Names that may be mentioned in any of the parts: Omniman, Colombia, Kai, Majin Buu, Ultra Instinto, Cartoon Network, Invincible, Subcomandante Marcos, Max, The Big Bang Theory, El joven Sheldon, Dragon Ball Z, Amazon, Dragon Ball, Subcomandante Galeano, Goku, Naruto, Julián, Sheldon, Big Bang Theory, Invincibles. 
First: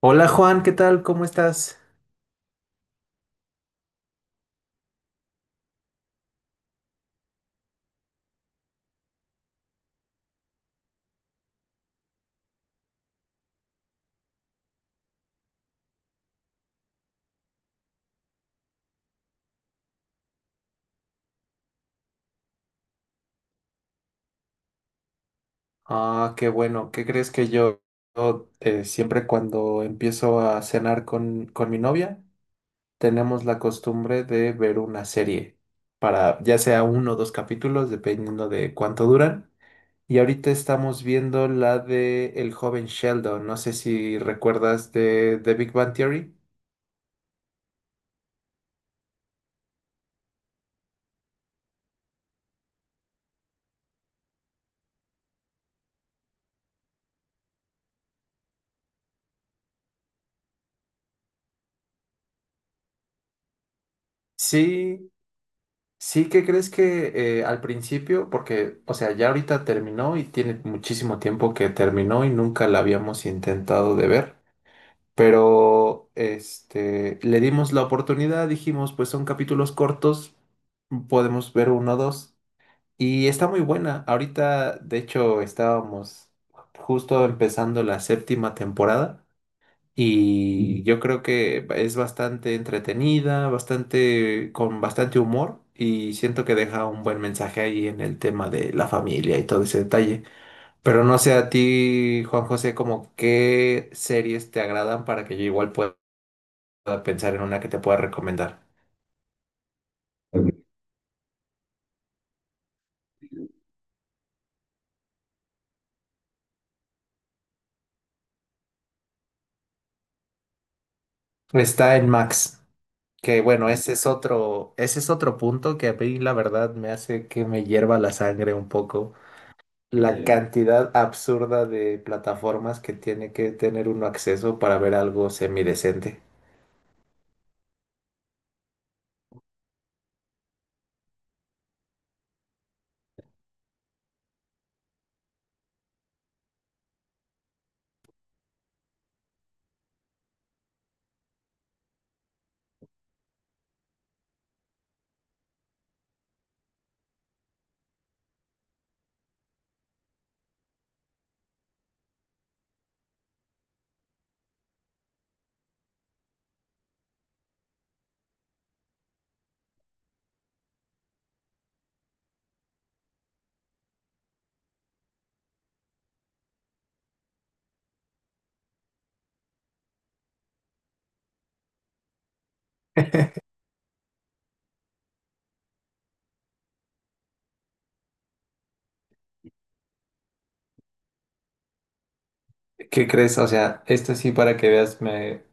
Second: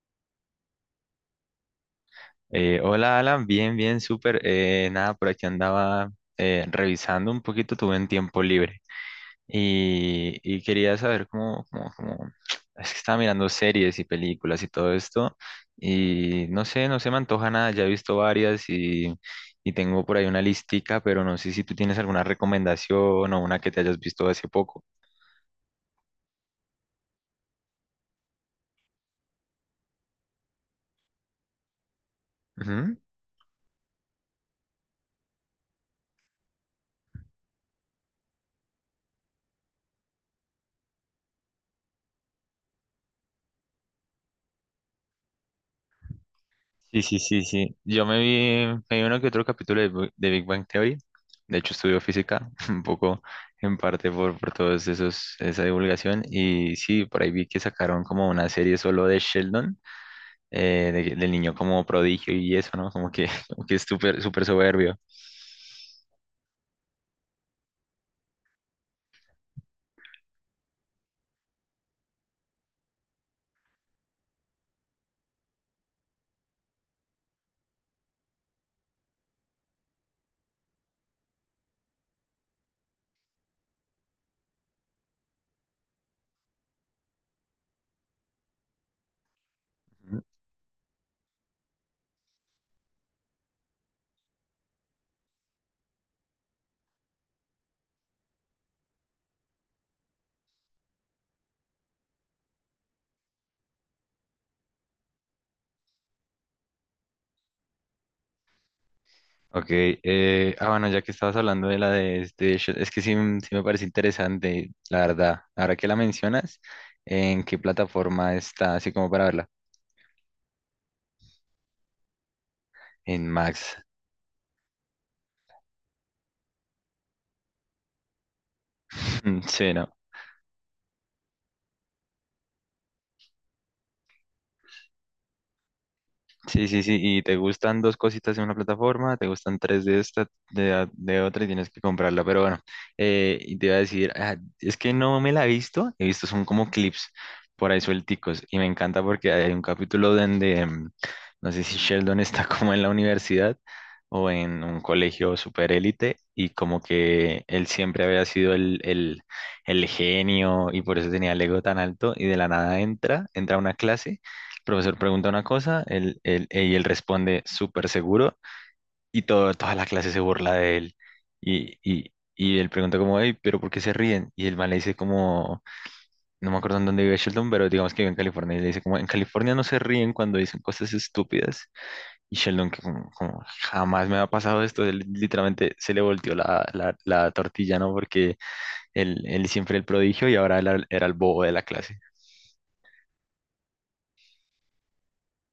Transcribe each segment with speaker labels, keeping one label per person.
Speaker 1: Hola Juan, ¿qué tal? ¿Cómo estás?
Speaker 2: Hola Alan, bien, bien, súper. Nada, por aquí andaba revisando un poquito, tuve un tiempo libre y quería saber Es que estaba mirando series y películas y todo esto, y no sé, no se me antoja nada, ya he visto varias, y tengo por ahí una listica, pero no sé si tú tienes alguna recomendación o una que te hayas visto hace poco.
Speaker 1: Ah, qué bueno. ¿Qué crees que yo siempre cuando empiezo a cenar con mi novia, tenemos la costumbre de ver una serie para ya sea uno o dos capítulos, dependiendo de cuánto duran. Y ahorita estamos viendo la de El joven Sheldon. No sé si recuerdas de The Big Bang Theory.
Speaker 2: Sí, sí, sí, sí. Yo me vi uno que otro capítulo de Big Bang Theory. De hecho, estudio física, un poco en parte por todos esos, esa divulgación. Y sí, por ahí vi que sacaron como una serie solo de Sheldon, del niño como prodigio y eso, ¿no? Como que, como que es súper, súper soberbio.
Speaker 1: Sí, sí, ¿qué crees que al principio? Porque, o sea, ya ahorita terminó y tiene muchísimo tiempo que terminó y nunca la habíamos intentado de ver. Pero, este, le dimos la oportunidad, dijimos, pues son capítulos cortos, podemos ver uno o dos. Y está muy buena. Ahorita, de hecho, estábamos justo empezando la séptima temporada. Y yo creo que es bastante entretenida, bastante, con bastante humor, y siento que deja un buen mensaje ahí en el tema de la familia y todo ese detalle. Pero no sé a ti, Juan José, como qué series te agradan para que yo igual pueda pensar en una que te pueda recomendar.
Speaker 2: Ok, bueno, ya que estabas hablando de la de es que sí, sí me parece interesante, la verdad. Ahora que la mencionas, ¿en qué plataforma está? Así como para verla.
Speaker 1: Está en Max,
Speaker 2: En
Speaker 1: que bueno,
Speaker 2: Max.
Speaker 1: ese es otro punto que a mí la verdad me hace que me hierva la sangre un poco
Speaker 2: Sí, ¿no?
Speaker 1: la cantidad absurda de plataformas que tiene que tener uno acceso para ver algo semidecente.
Speaker 2: Sí, sí, sí, y te gustan dos cositas en una plataforma, te gustan tres de esta, de otra y tienes que comprarla, pero bueno, y te iba a decir, ah, es que no me la he visto son como clips por ahí suelticos, y me encanta porque hay un capítulo donde, no sé si Sheldon está como en la universidad o en un colegio super élite, y como que él siempre había sido el genio, y por eso tenía el ego tan alto, y de la nada entra a una clase, profesor pregunta una cosa, y él responde súper seguro, y todo, toda la clase se burla de él. Y él pregunta como, hey, pero ¿por qué se ríen? Y el man le dice como, no me acuerdo en dónde vive Sheldon, pero digamos que vive en California. Y le dice como, en California no se ríen cuando dicen cosas estúpidas. Y Sheldon que como, jamás me ha pasado esto, él literalmente se le volteó la tortilla, ¿no? Porque él siempre el prodigio, y ahora él era el bobo de la clase.
Speaker 1: ¿Qué crees? O sea, esto sí para que veas, me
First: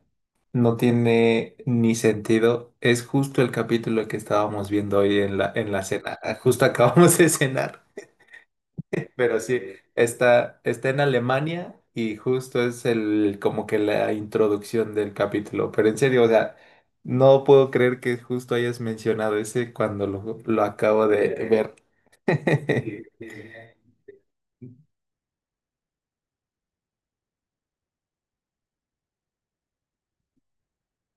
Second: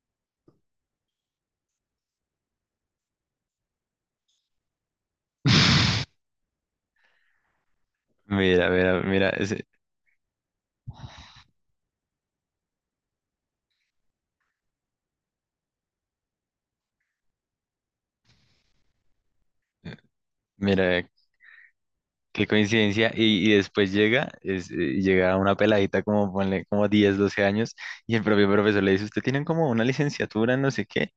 Speaker 1: no tiene ni sentido. Es justo el capítulo que estábamos viendo hoy en la cena. Justo acabamos de cenar.
Speaker 2: Mira, mira, mira,
Speaker 1: Pero sí, está en Alemania y justo es el como que la introducción del capítulo. Pero en serio, o sea, no puedo creer que justo hayas mencionado ese cuando lo
Speaker 2: mira
Speaker 1: acabo de ver.
Speaker 2: qué coincidencia.
Speaker 1: Sí.
Speaker 2: Y después llega, llega una peladita como, ponle, como 10 12 años, y el propio profesor le dice, usted tiene como una licenciatura, en no sé qué.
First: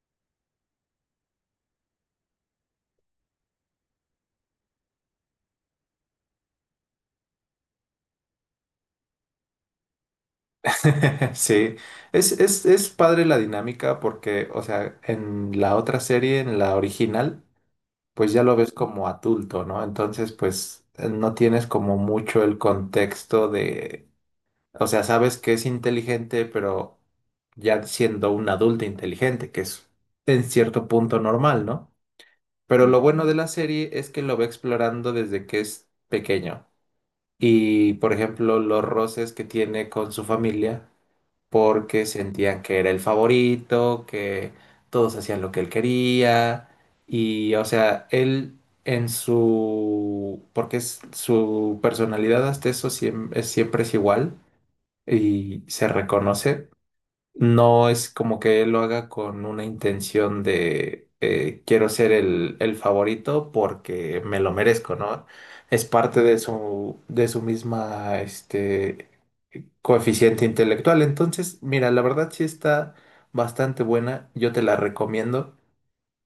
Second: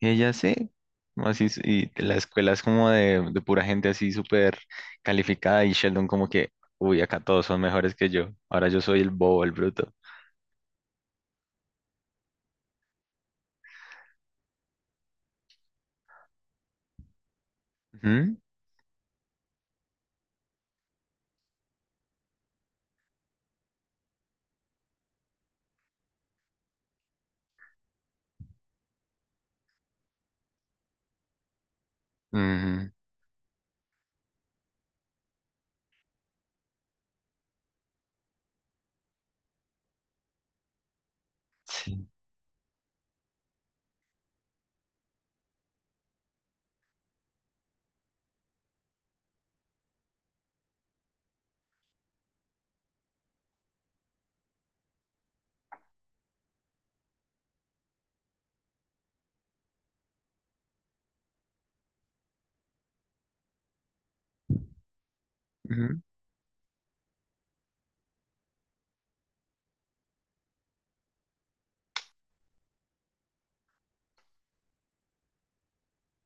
Speaker 2: Y ella sí, como así, y la escuela es como de pura gente así súper calificada, y Sheldon como que, uy, acá todos son mejores que yo. Ahora yo soy el bobo, el bruto.
Speaker 1: Sí. Es padre la dinámica porque, o sea, en la otra serie, en la original, pues ya lo ves como adulto, ¿no? Entonces, pues no tienes como mucho el contexto de, o sea, sabes que es inteligente, pero ya siendo un adulto inteligente, que es en cierto punto normal, ¿no?
Speaker 2: Ujú,
Speaker 1: Pero
Speaker 2: ujú,
Speaker 1: lo bueno de la serie es que lo va explorando desde que es pequeño. Y, por ejemplo, los roces que tiene con su familia porque
Speaker 2: sí,
Speaker 1: sentían que era el favorito, que todos hacían lo que él quería y o sea, él en su, porque es, su personalidad hasta eso siem- es- siempre es igual y se reconoce, no es como que él lo haga con una intención de quiero ser el favorito porque me lo merezco, ¿no? Es
Speaker 2: ujú,
Speaker 1: parte de su misma, este, coeficiente intelectual. Entonces, mira, la verdad sí está bastante buena, yo te la recomiendo.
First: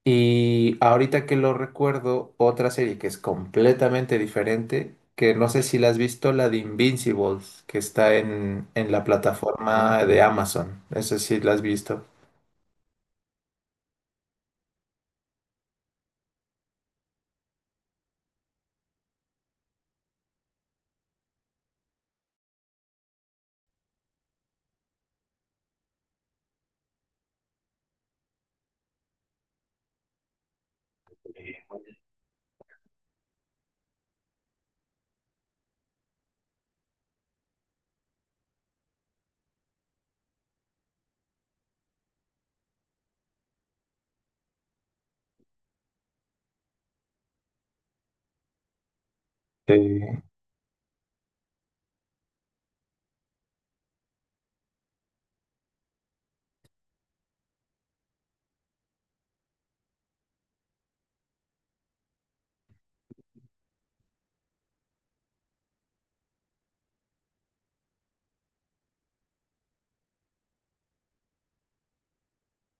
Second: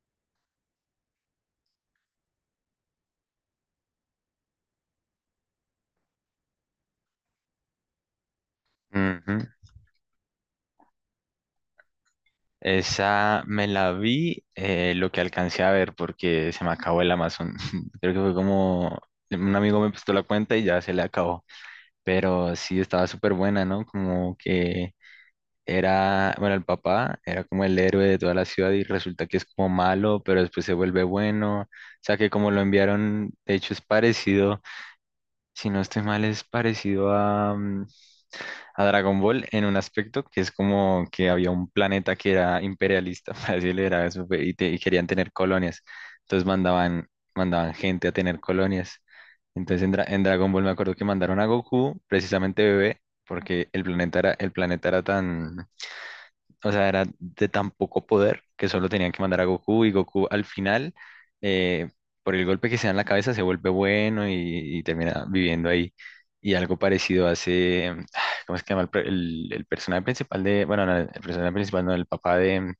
Speaker 1: Y ahorita que lo recuerdo, otra serie que es completamente diferente, que no sé si la has visto, la de Invincibles, que está en la
Speaker 2: ujú.
Speaker 1: plataforma de Amazon. Eso sí la has visto.
Speaker 2: Esa me la vi, lo que alcancé a ver porque se me acabó el Amazon. Creo que fue como un amigo me prestó la cuenta y ya se le acabó. Pero sí estaba súper buena, ¿no? Como que era, bueno, el papá era como el héroe de toda la ciudad, y resulta que es como malo, pero después se vuelve bueno. O sea que como lo enviaron, de hecho es parecido, si no estoy mal, es parecido a Dragon Ball, en un aspecto que es como que había un planeta que era imperialista, para decirlo, era eso, fue, y, te- y querían tener colonias. Entonces mandaban, gente a tener colonias. Entonces en, Dra-
Speaker 1: Sí.
Speaker 2: en Dragon Ball me acuerdo que mandaron a Goku, precisamente bebé, porque el planeta era tan, o sea, era de tan poco poder, que solo tenían que mandar a Goku, y Goku al final, eh, por el golpe que se da en la cabeza, se vuelve bueno, y termina viviendo ahí. Y algo parecido hace, ¿cómo es que se llama? El personaje principal de, bueno, no, el personaje principal, no, el papá de,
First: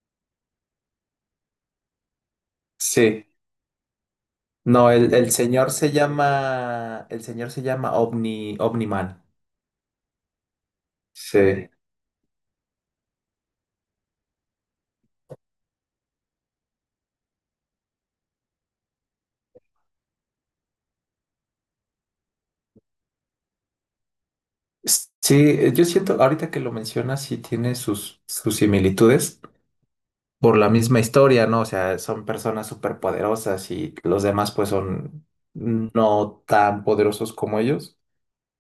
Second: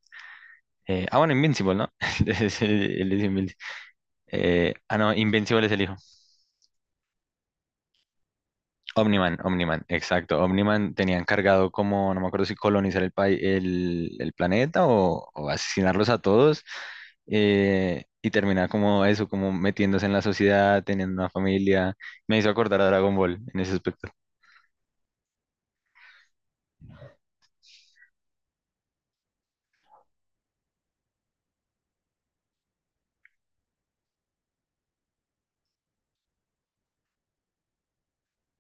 Speaker 2: bueno, Invincible, ¿no? Él es, él es
Speaker 1: Sí.
Speaker 2: Invin-
Speaker 1: No,
Speaker 2: no,
Speaker 1: el
Speaker 2: Invincible
Speaker 1: señor
Speaker 2: es el
Speaker 1: se
Speaker 2: hijo.
Speaker 1: llama, el señor se llama Omniman.
Speaker 2: Omniman, Omniman, exacto. Omniman tenía
Speaker 1: Sí.
Speaker 2: encargado como, no me acuerdo si colonizar el planeta, o asesinarlos a todos, y terminar como eso, como metiéndose en la sociedad, teniendo una familia. Me hizo acordar a Dragon Ball en ese aspecto.
Speaker 1: Sí, yo siento, ahorita que lo mencionas, sí tiene sus similitudes por la misma historia, ¿no? O sea, son personas súper poderosas y los demás pues son no tan poderosos como ellos.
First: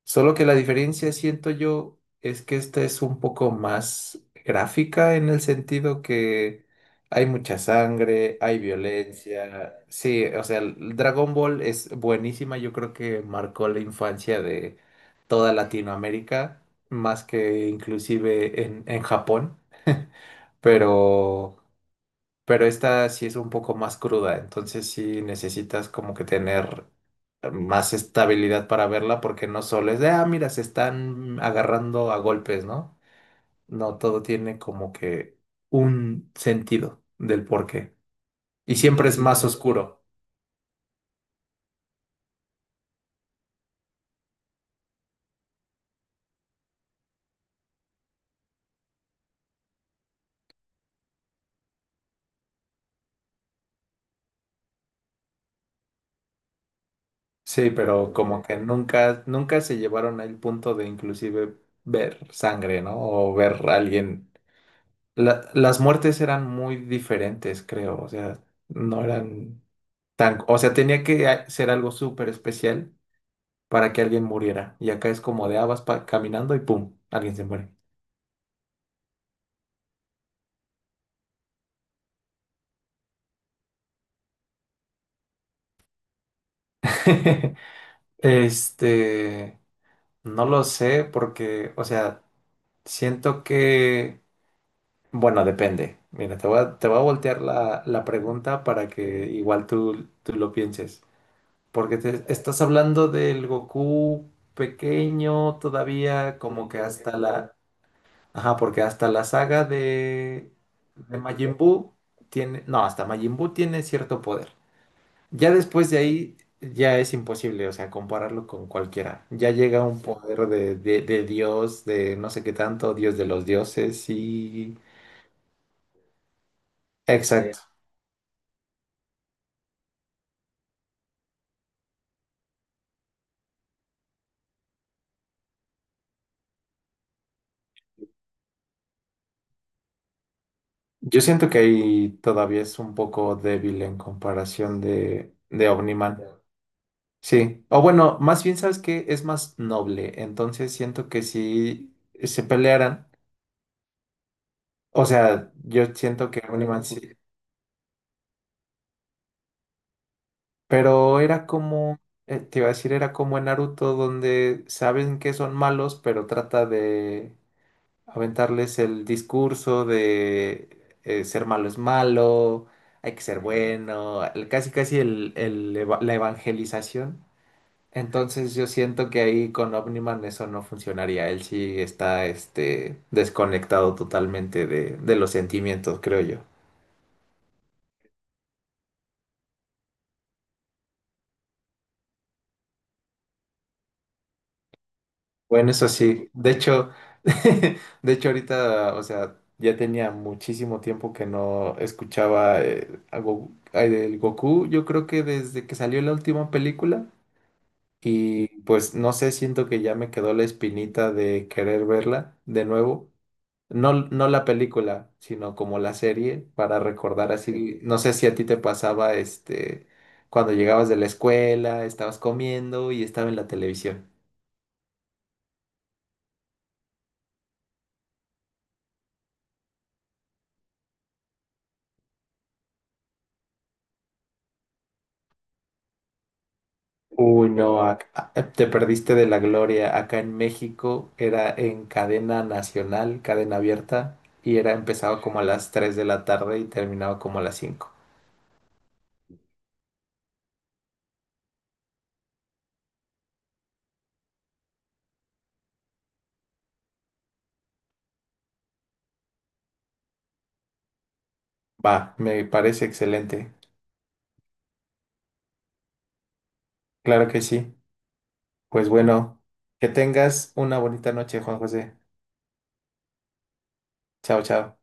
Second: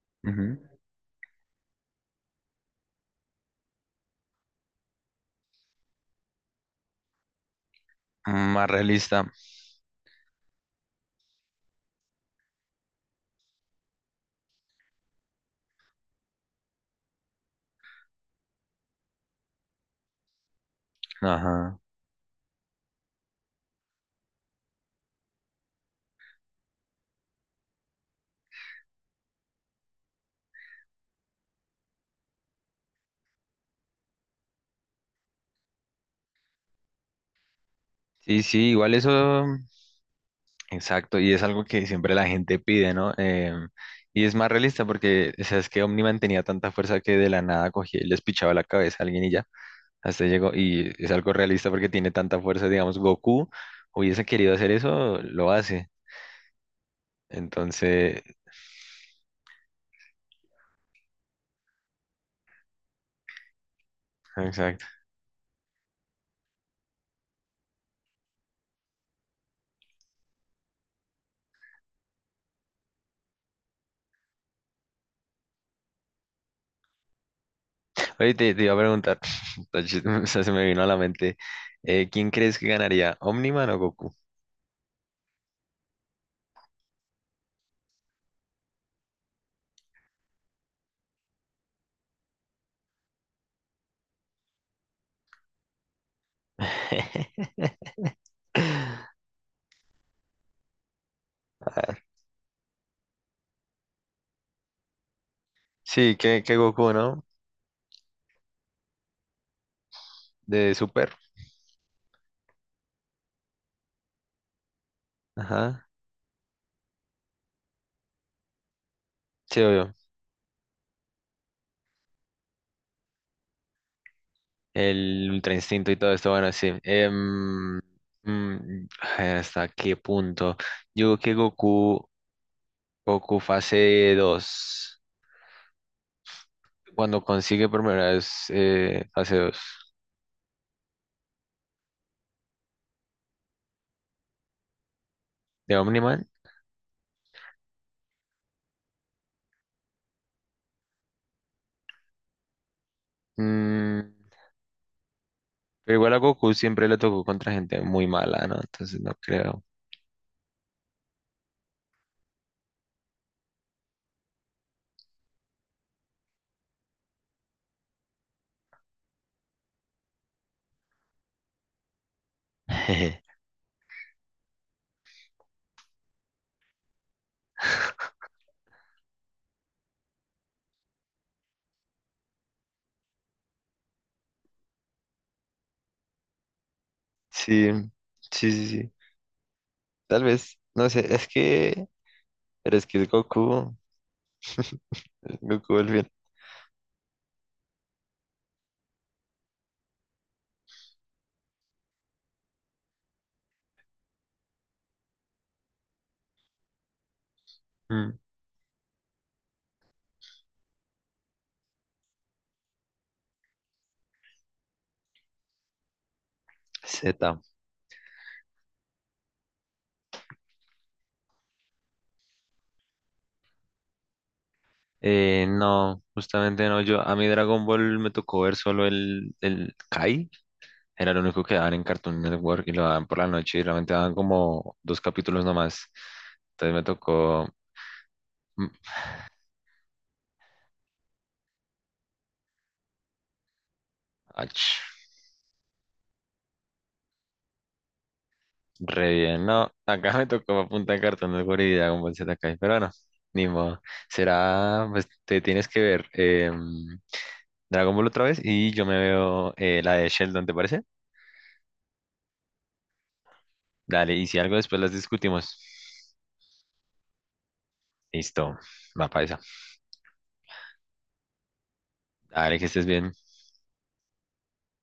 Speaker 1: Solo que la
Speaker 2: Ujú.
Speaker 1: diferencia, siento yo, es que esta es un poco más gráfica en el sentido que hay mucha sangre, hay
Speaker 2: Más realista.
Speaker 1: violencia. Sí, o sea, el Dragon Ball es buenísima, yo creo que marcó la infancia de toda Latinoamérica, más que inclusive en Japón, pero
Speaker 2: Ajá.
Speaker 1: pero esta sí es un poco más cruda, entonces sí necesitas como que tener más estabilidad para verla porque no solo es de, ah, mira, se están agarrando a golpes, ¿no? No, todo tiene como que un sentido del porqué.
Speaker 2: Sí, sí,
Speaker 1: Y
Speaker 2: igual
Speaker 1: siempre es
Speaker 2: eso,
Speaker 1: más oscuro,
Speaker 2: exacto, y es algo que siempre la gente pide, ¿no? Y es más realista porque, o sea, es que Omniman tenía tanta fuerza que de la nada cogía y les pichaba la cabeza a alguien y ya. Hasta ahí llegó, y es algo realista porque tiene tanta fuerza, digamos, Goku hubiese querido hacer eso, lo hace.
Speaker 1: sí, pero
Speaker 2: Entonces,
Speaker 1: como que nunca, nunca se llevaron al punto de inclusive ver sangre, ¿no? O ver a alguien.
Speaker 2: exacto.
Speaker 1: Las muertes eran muy diferentes, creo, o sea, no eran... Tan, o sea, tenía que ser algo súper especial para que alguien muriera. Y acá es como de habas caminando y ¡pum! Alguien se muere.
Speaker 2: Oye, te iba a preguntar, está o sea, se me vino a la mente, ¿quién crees que ganaría, Omniman o Goku?
Speaker 1: Este, no lo sé porque, o sea, siento que, bueno, depende. Mira, te voy a voltear la pregunta para que igual tú lo pienses.
Speaker 2: Ah,
Speaker 1: Porque estás hablando del Goku pequeño
Speaker 2: Sí,
Speaker 1: todavía,
Speaker 2: que
Speaker 1: como que
Speaker 2: Goku,
Speaker 1: hasta
Speaker 2: ¿no?
Speaker 1: la... Ajá, porque hasta
Speaker 2: De Super.
Speaker 1: de Majin Buu tiene, no, hasta Majin Buu tiene cierto poder. Ya
Speaker 2: Ajá.
Speaker 1: después de ahí ya es imposible, o sea, compararlo con cualquiera. Ya
Speaker 2: Sí,
Speaker 1: llega
Speaker 2: obvio.
Speaker 1: un poder de Dios, de no sé qué tanto, Dios de los dioses y... Sí.
Speaker 2: El Ultra Instinto y todo esto, bueno, sí.
Speaker 1: Exacto.
Speaker 2: Mm, ay, ¿hasta qué punto? Yo creo que Goku, fase dos. Cuando consigue por primera vez fase 2
Speaker 1: Yo siento que ahí todavía es un poco débil en comparación de
Speaker 2: de
Speaker 1: Omniman.
Speaker 2: Omniman.
Speaker 1: Sí, o bueno, más bien sabes que es más noble, entonces siento que si se pelearan.
Speaker 2: mm,
Speaker 1: O sea, yo
Speaker 2: pero igual a
Speaker 1: siento que
Speaker 2: Goku
Speaker 1: un imán
Speaker 2: siempre le
Speaker 1: sí.
Speaker 2: tocó contra gente muy mala, ¿no? Entonces no creo.
Speaker 1: Pero era como, te iba a decir, era como en Naruto, donde saben que son malos, pero trata de aventarles el discurso de ser malo es malo, hay que ser bueno, casi casi la evangelización. Entonces yo siento que ahí con Omniman eso no funcionaría. Él sí está este, desconectado totalmente de los sentimientos, creo yo.
Speaker 2: Sí, sí, sí, sí. Tal vez, no sé, es que, pero es que es
Speaker 1: Bueno,
Speaker 2: Goku al
Speaker 1: eso
Speaker 2: fin.
Speaker 1: sí. De hecho, de hecho ahorita, o sea, ya tenía muchísimo tiempo que no escuchaba a el Goku, yo creo que desde que salió la última película.
Speaker 2: Mm,
Speaker 1: Y pues no sé, siento que ya me quedó la espinita de querer verla de nuevo. No, no la película, sino como la serie, para
Speaker 2: Z.
Speaker 1: recordar así. No sé si a ti te pasaba este cuando llegabas de la escuela, estabas comiendo y estaba en la televisión.
Speaker 2: No, justamente no, yo, a mí Dragon Ball me tocó ver solo el Kai, era lo único que daban en Cartoon Network, y lo daban por la noche, y realmente daban como dos capítulos nomás. Entonces me tocó.
Speaker 1: Uy, no, te
Speaker 2: Mm,
Speaker 1: perdiste de la gloria. Acá en México era en cadena nacional, cadena abierta, y
Speaker 2: ach,
Speaker 1: era empezaba como a las 3 de la tarde y terminaba como a las 5.
Speaker 2: Re bien, no. Acá me tocó punta de cartón de Guri con Dragon Ball Z, pero bueno, ni modo. Será, pues te tienes que ver Dragon Ball otra vez, y yo me veo la de Sheldon, ¿te parece?
Speaker 1: Va, me parece excelente.
Speaker 2: Dale, y si algo después las discutimos.
Speaker 1: Claro que sí.
Speaker 2: Listo,
Speaker 1: Pues
Speaker 2: va para esa.
Speaker 1: bueno, que tengas una bonita noche, Juan José.
Speaker 2: Dale, que estés bien.
Speaker 1: Chao, chao.